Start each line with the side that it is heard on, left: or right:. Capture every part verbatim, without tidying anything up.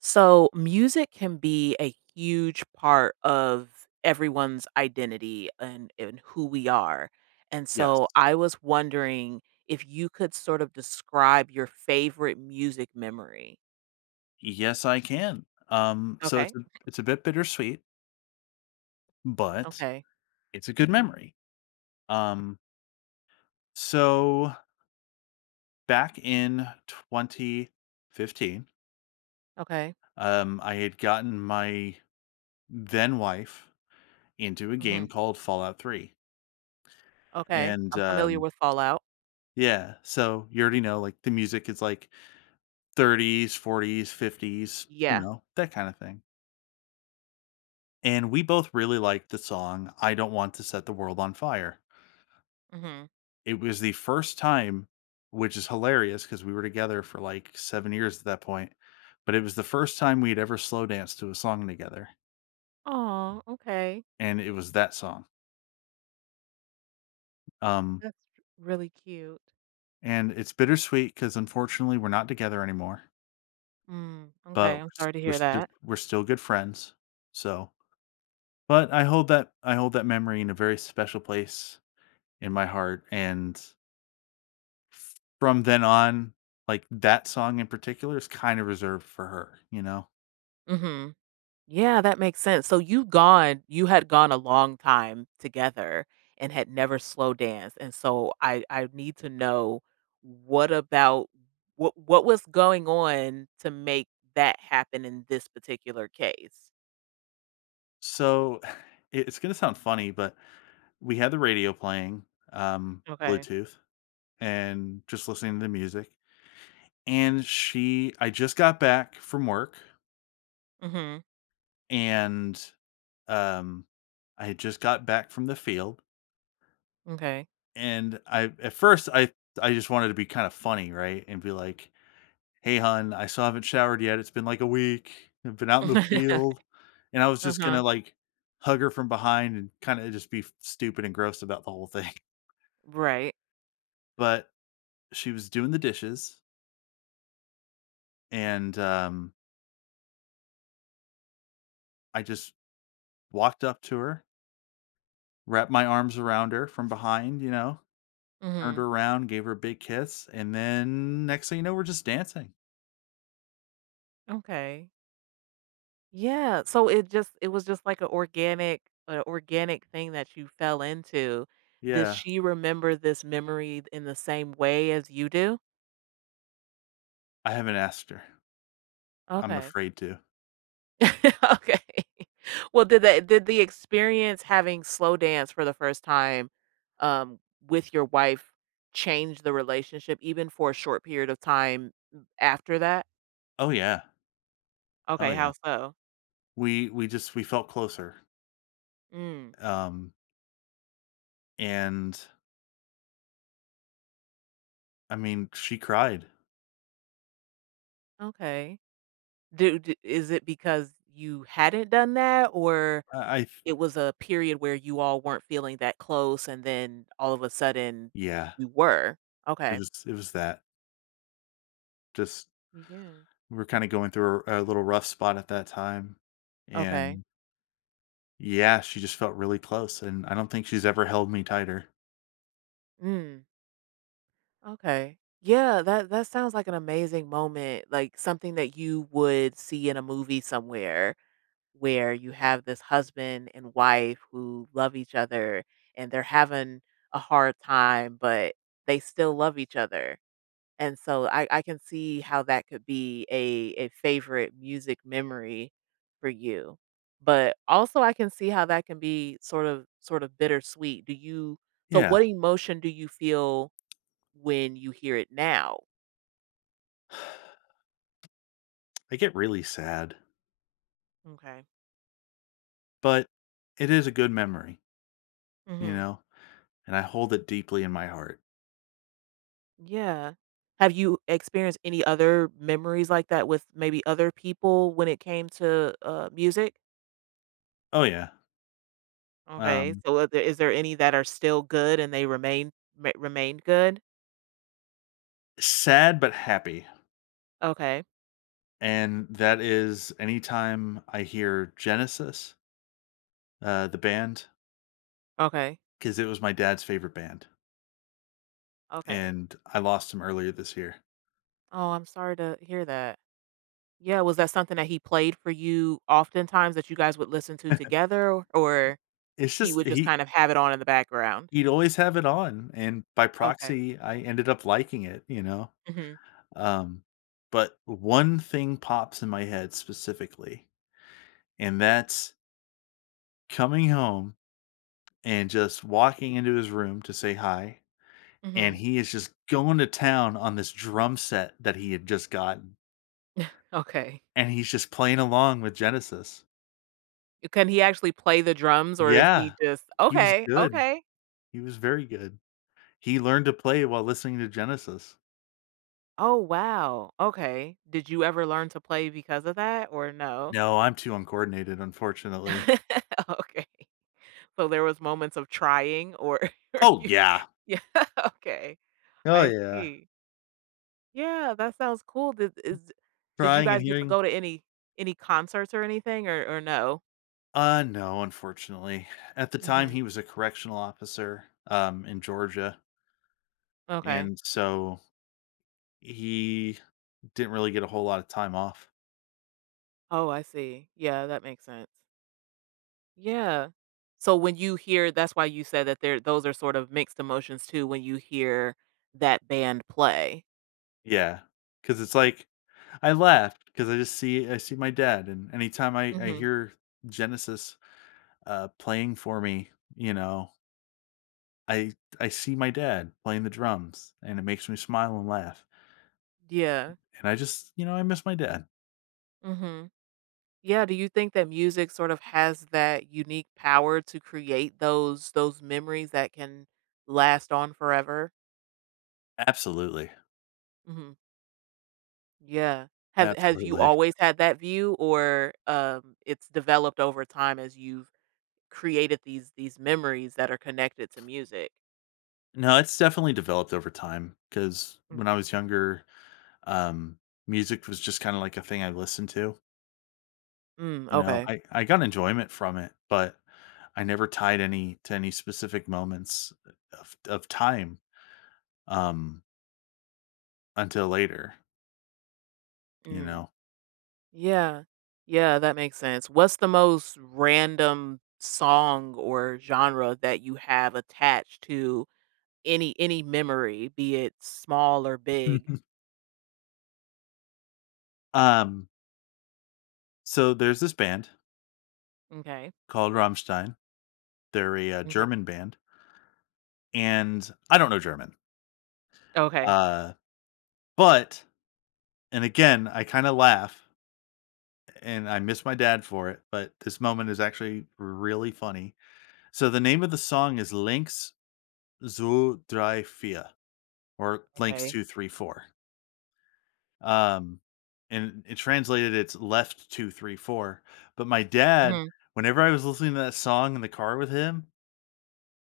right: So, music can be a huge part of everyone's identity and, and who we are. And
left: Yes.
right: so, I was wondering if you could sort of describe your favorite music memory.
left: Yes, I can. Um, so it's
right: Okay.
left: a it's a bit bittersweet, but
right: Okay.
left: it's a good memory. Um, so back in twenty fifteen,
right: Okay.
left: um, I had gotten my then wife into a
right: hmm
left: game called Fallout three.
right: Okay.
left: And
right: I'm familiar
left: um,
right: with Fallout.
left: yeah, so you
right: Mm,
left: already know, like, the music is like thirties, forties, fifties, you
right: Yeah.
left: know, that kind of thing. And we both really liked the song I Don't Want to Set the World on Fire.
right: hmm
left: It was the first time, which is hilarious because we were together for like seven years at that point, but it was the first time we'd ever slow danced to a song together.
right: Oh, okay.
left: And it was that song. Um,
right: That's really cute.
left: and it's bittersweet because unfortunately we're not together anymore,
right: Mm,
left: but
right: okay.
left: we're,
right: I'm
left: s-
right: sorry to
left: we're,
right: hear
left: st-
right: that.
left: we're still good friends. So, but I hold that, I hold that memory in a very special place in my heart, and from then on, like, that song in particular is kind of reserved for her, you know?
right: hmm Yeah, that makes sense. So you gone you had gone a long time together and had never slow danced. And so I I need to know what about what what was going on to make that happen in this particular case?
left: So, it it's gonna sound funny, but we had the radio playing, um,
right: Okay.
left: Bluetooth, and just listening to the music, and she I just got back from work,
right: Mhm.
left: and, um, I had just got back from the field,
right: Okay.
left: and I at first, I I just wanted to be kinda funny, right? And be like, "Hey, hun, I still haven't showered yet. It's been like a week. I've been out in the field." And I was just gonna,
right: Uh-huh.
left: like, hug her from behind and kinda just be f stupid and gross about the whole thing.
right: Right.
left: But she was doing the dishes, and, um, I just walked up to her, wrapped my arms around her from behind, you know, turned
right: Mhm.
left: her around, gave her a big kiss, and then next thing you know, we're just dancing.
right: Okay. Yeah, so it just it was just like an organic a organic thing that you fell into. Does
left: Yeah.
right: she remember this memory in the same way as you do?
left: I haven't asked her. I'm
right: Okay.
left: afraid to.
right: Okay. Well, did that did the experience having slow dance for the first time, um, with your wife change the relationship even for a short period of time after that?
left: Oh, yeah. Oh,
right: Okay,
left: yeah.
right: how so?
left: We we just we felt closer.
right: Mm,
left: Um And, I mean, she cried.
right: okay. Do, do is it because you hadn't done that or
left: I I
right: it was a period where you all weren't feeling that close, and then all of a sudden
left: Yeah,
right: you were.
left: it
right: Okay.
left: was it was that. Just
right: Yeah.
left: we were kinda going through a a little rough spot at that time,
right: Okay.
left: and yeah, she just felt really close, and I don't think she's ever held me tighter.
right: Mm. Okay. Yeah, that that sounds like an amazing moment, like something that you would see in a movie somewhere where you have this husband and wife who love each other and they're having a hard time, but they still love each other. And so I I can see how that could be a a favorite music memory for you. But also I can see how that can be sort of sort of bittersweet. Do you So
left: Yeah.
right: what emotion do you feel when you hear it now?
left: I get really sad,
right: Okay.
left: but it is a good memory, you
right: hmm
left: know, and I hold it deeply in my heart.
right: Yeah. Have you experienced any other memories like that with maybe other people when it came to uh, music?
left: Oh, yeah.
right: Okay.
left: Um,
right: So are there, is there any that are still good and they remain ma- remained good?
left: Sad but happy,
right: Okay.
left: and that is anytime I hear Genesis, uh, the band.
right: Okay.
left: 'Cause it was my dad's favorite band,
right: Okay.
left: and I lost him earlier this year.
right: Oh, I'm sorry to hear that. Yeah, was that something that he played for you oftentimes that you guys would listen to together, or
left: It's
right: he
left: just
right: would just
left: he
right: kind of have it on in the background?
left: he'd always have it on, and by
right: Okay.
left: proxy, I ended up liking it, you know?
right: Mhm.
left: Um, but one thing pops in my head specifically, and that's coming home and just walking into his room to say hi, and
right: Mhm.
left: he is just going to town on this drum set that he had just gotten,
right: Okay.
left: and he's just playing along with Genesis.
right: Can he actually play the drums, or is he
left: Yeah,
right: just
left: he was
right: okay,
left: good.
right: okay.
left: He was very good. He learned to play while listening to Genesis.
right: Oh, wow. Okay. Did you ever learn to play because of that, or no?
left: No, I'm too uncoordinated, unfortunately.
right: Okay. So there was moments of trying, or or
left: Oh,
right: you.
left: yeah.
right: Yeah, okay.
left: Oh,
right: I
left: yeah.
right: see. Yeah, that sounds cool. Did is did you
left: Trying and
right: guys get to
left: hearing.
right: go to any any concerts or anything or or no?
left: Uh, no, unfortunately. At the time,
right: Mhm.
left: he was a correctional officer, um, in Georgia,
right: Okay.
left: and so he didn't really get a whole lot of time off.
right: Oh, I see. Yeah, that makes sense. Yeah. So when you hear that's why you said that there those are sort of mixed emotions too when you hear that band play.
left: Yeah, because it's like I laughed because I just see I see my dad, and anytime I I
right: Mhm.
left: hear Genesis, uh, playing for me, you know, I I see my dad playing the drums, and it makes me smile and laugh,
right: Yeah.
left: and I just you know, I miss my dad.
right: Mhm. Yeah, do you think that music sort of has that unique power to create those those memories that can last on forever?
left: Absolutely,
right: Mhm. Yeah. Have have you
left: absolutely.
right: always had that view or, um, it's developed over time as you've created these these memories that are connected to music?
left: No, it's definitely developed over time. Because
right: Mm.
left: when I was younger, um, music was just kinda like a thing I listened to,
right: Mm,
left: you know?
right: okay.
left: I I got enjoyment from it, but I never tied any to any specific moments of of time, um, until later, you
right: Mm.
left: know?
right: Yeah. Yeah, that makes sense. What's the most random song or genre that you have attached to any any memory, be it small or big?
left: Um, so there's this band
right: Okay.
left: called Rammstein. They're a, uh,
right: M'kay.
left: German band, and I don't know German,
right: Okay.
left: uh, but and again, I kinda laugh, and I miss my dad for it, but this moment is actually really funny. So the name of the song is "Links two, drei vier," or "Links
right: Okay.
left: two three four." Um, and it translated, it's "Left two three four." But my dad,
right: Mhm.
left: whenever I was listening to that song in the car with him,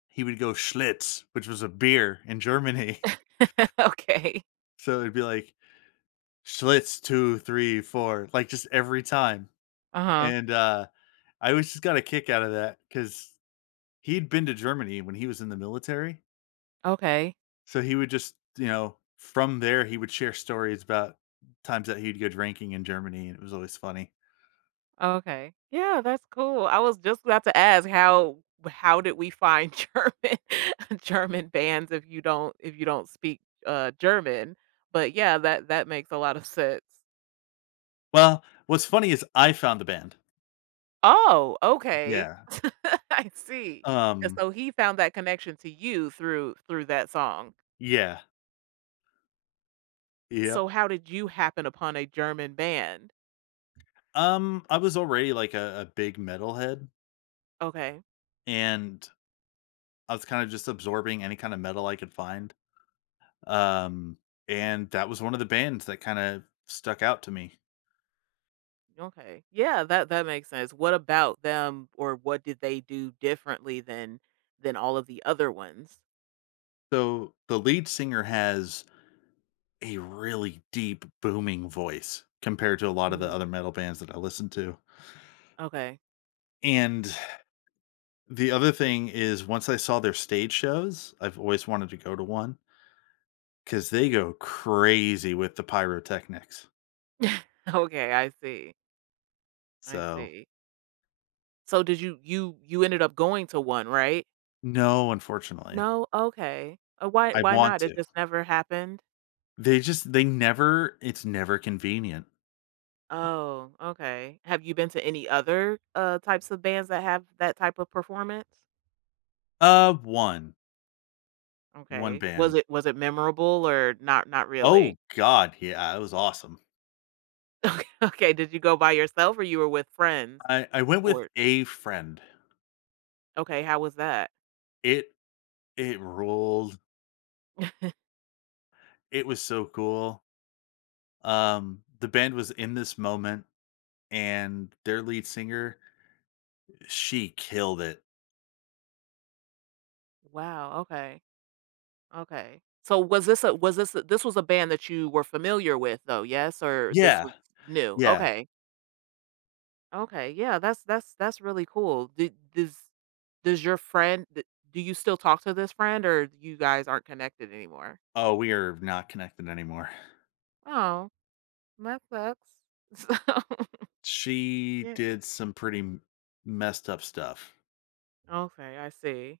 left: he would go, "Schlitz," which was a beer in Germany.
right: Okay.
left: So it'd be like, Schlitz two, three, four, like, just every time,
right: Uh-huh.
left: and, uh, I always just got a kick out of that because 'cause he'd been to Germany when he was in the military,
right: Okay.
left: so he would just, you know from there, he would share stories about times that he'd go drinking in Germany, and it was always funny.
right: Okay. Yeah, that's cool. I was just about to ask how how did we find German German bands if you don't if you don't speak uh German? But yeah, that that makes a lot of sense.
left: Well, what's funny is I found the band.
right: Oh, okay.
left: Yeah,
right: I see. And
left: um
right: so he found that connection to you through through that song.
left: yeah, yep.
right: So how did you happen upon a German band?
left: Um, I was already, like, a a big metalhead,
right: Okay.
left: and I was kind of just absorbing any kind of metal I could find. Um, and that was one of the bands that kind of stuck out to me.
right: Okay. Yeah, that that makes sense. What about them or what did they do differently than than all of the other ones?
left: So the lead singer has a really deep, booming voice compared to a lot of the
right: Mm,
left: other metal bands that I listen to.
right: okay.
left: And the other thing is, once I saw their stage shows, I've always wanted to go to one because they go crazy with the pyrotechnics.
right: Okay, I see. I
left: So,
right: see. So did you you you ended up going to one, right?
left: no, unfortunately,
right: No? Okay. Uh, why
left: I
right: why
left: want
right: not? It
left: to.
right: just never happened?
left: They just, they never, it's never convenient.
right: Oh, okay. Have you been to any other uh types of bands that have that type of performance?
left: Uh, one. One
right: Okay. Was
left: band.
right: it was it memorable or not not
left: Oh
right: really?
left: god, yeah, it was awesome.
right: Okay. Okay, did you go by yourself or you were with friends?
left: I I went with
right: Or
left: a friend.
right: okay, how was that?
left: It it ruled. It was so cool. Um, the band was in this moment, and their lead singer, she killed it.
right: Wow, okay. Okay. So was this a was this a this was a band that you were familiar with though, yes? Or this
left: Yeah.
right: was new?
left: Yeah.
right: Okay. Okay. Yeah, that's that's that's really cool. Did does does your friend d- do you still talk to this friend or you guys aren't connected anymore?
left: Oh, we are not connected anymore.
right: Oh, that sucks. So,
left: She
right: yeah.
left: did some pretty m- messed up stuff.
right: Okay, I see.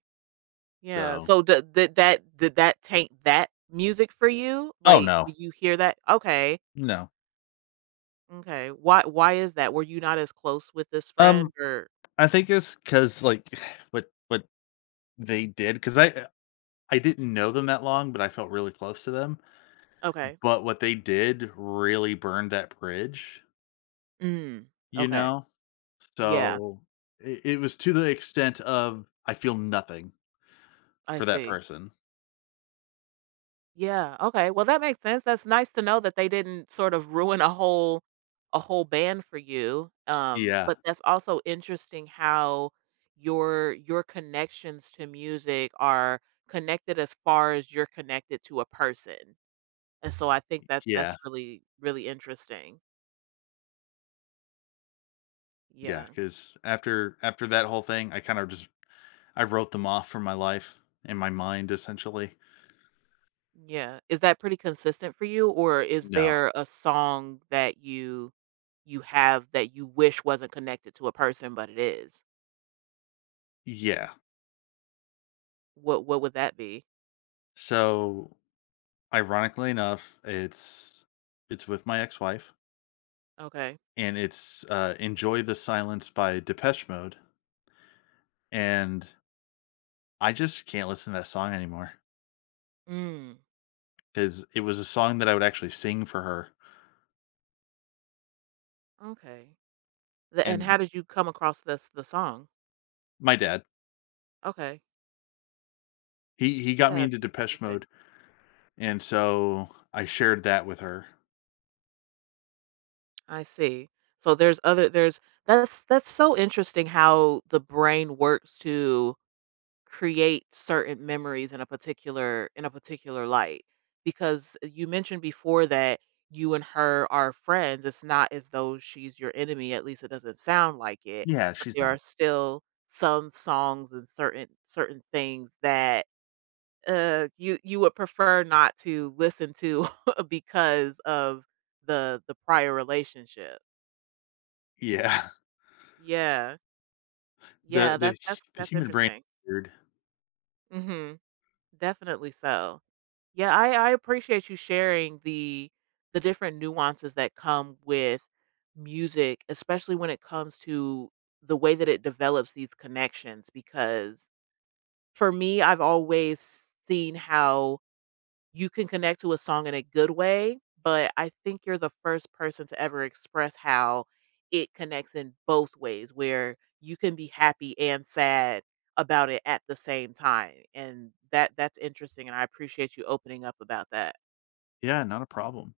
right: Yeah.
left: So,
right: So did, did that did that taint that music for you?
left: oh
right: Like
left: no.
right: would you hear that? Okay.
left: No.
right: Okay. Why why is that? Were you not as close with this
left: Um
right: friend or
left: I think it's cuz, like, what what they did, cuz I I didn't know them that long, but I felt really close to them.
right: okay.
left: But what they did really burned that bridge,
right: Mm,
left: you
right: okay.
left: know?
right: Yeah,
left: So it, it was to the extent of I feel nothing
right: I
left: for that
right: see.
left: person.
right: Yeah, okay, well, that makes sense, that's nice to know that they didn't sort of ruin a whole a whole band for you, um,
left: Yeah.
right: but that's also interesting how your your connections to music are connected as far as you're connected to a person, and so I think that
left: Yeah.
right: that's really, really interesting.
left: Yeah.
right: Yeah.
left: Cause after after that whole thing, I kind of just I wrote them off from my life and my mind essentially.
right: Yeah. Is that pretty consistent for you or is
left: No.
right: there a song that you you have that you wish wasn't connected to a person but it is?
left: Yeah.
right: What what would that be?
left: So ironically enough, it's it's with my ex-wife,
right: Okay.
left: and it's uh Enjoy the Silence by Depeche Mode. And I just can't listen to that song anymore
right: Mm.
left: because it was a song that I would actually sing for her.
right: Okay. The, and how
left: And
right: did you come across this the song?
left: my dad,
right: Okay.
left: he he got me
right: Yeah,
left: into
right: that's
left: Depeche
right: interesting.
left: Mode, and so I shared that with her.
right: I see. So there's other there's that's that's so interesting how the brain works to create certain memories in a particular in a particular light because you mentioned before that you and her are friends, it's not as though she's your enemy, at least it doesn't sound like it,
left: Yeah,
right: but
left: she's
right: there are
left: not.
right: still some songs and certain certain things that uh you you would prefer not to listen to because of the the prior relationship,
left: Yeah.
right: yeah,
left: The
right: yeah,
left: the hu
right: that's that's
left: the
right: that's
left: human brain
right: interesting.
left: is weird.
right: Mhm. Definitely so. Yeah, I I appreciate you sharing the the different nuances that come with music, especially when it comes to the way that it develops these connections because for me, I've always seen how you can connect to a song in a good way, but I think you're the first person to ever express how it connects in both ways, where you can be happy and sad about it at the same time. And that that's interesting and I appreciate you opening up about that.
left: Yeah, not a problem.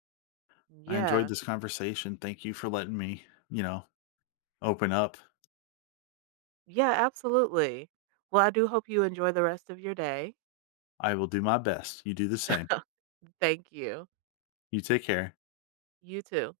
left: I enjoyed
right: Yeah.
left: this conversation. Thank you for letting me, you know, open up.
right: Yeah, absolutely. Well, I do hope you enjoy the rest of your day.
left: I will do my best. You do the same.
right: Thank you.
left: You take care.
right: You too.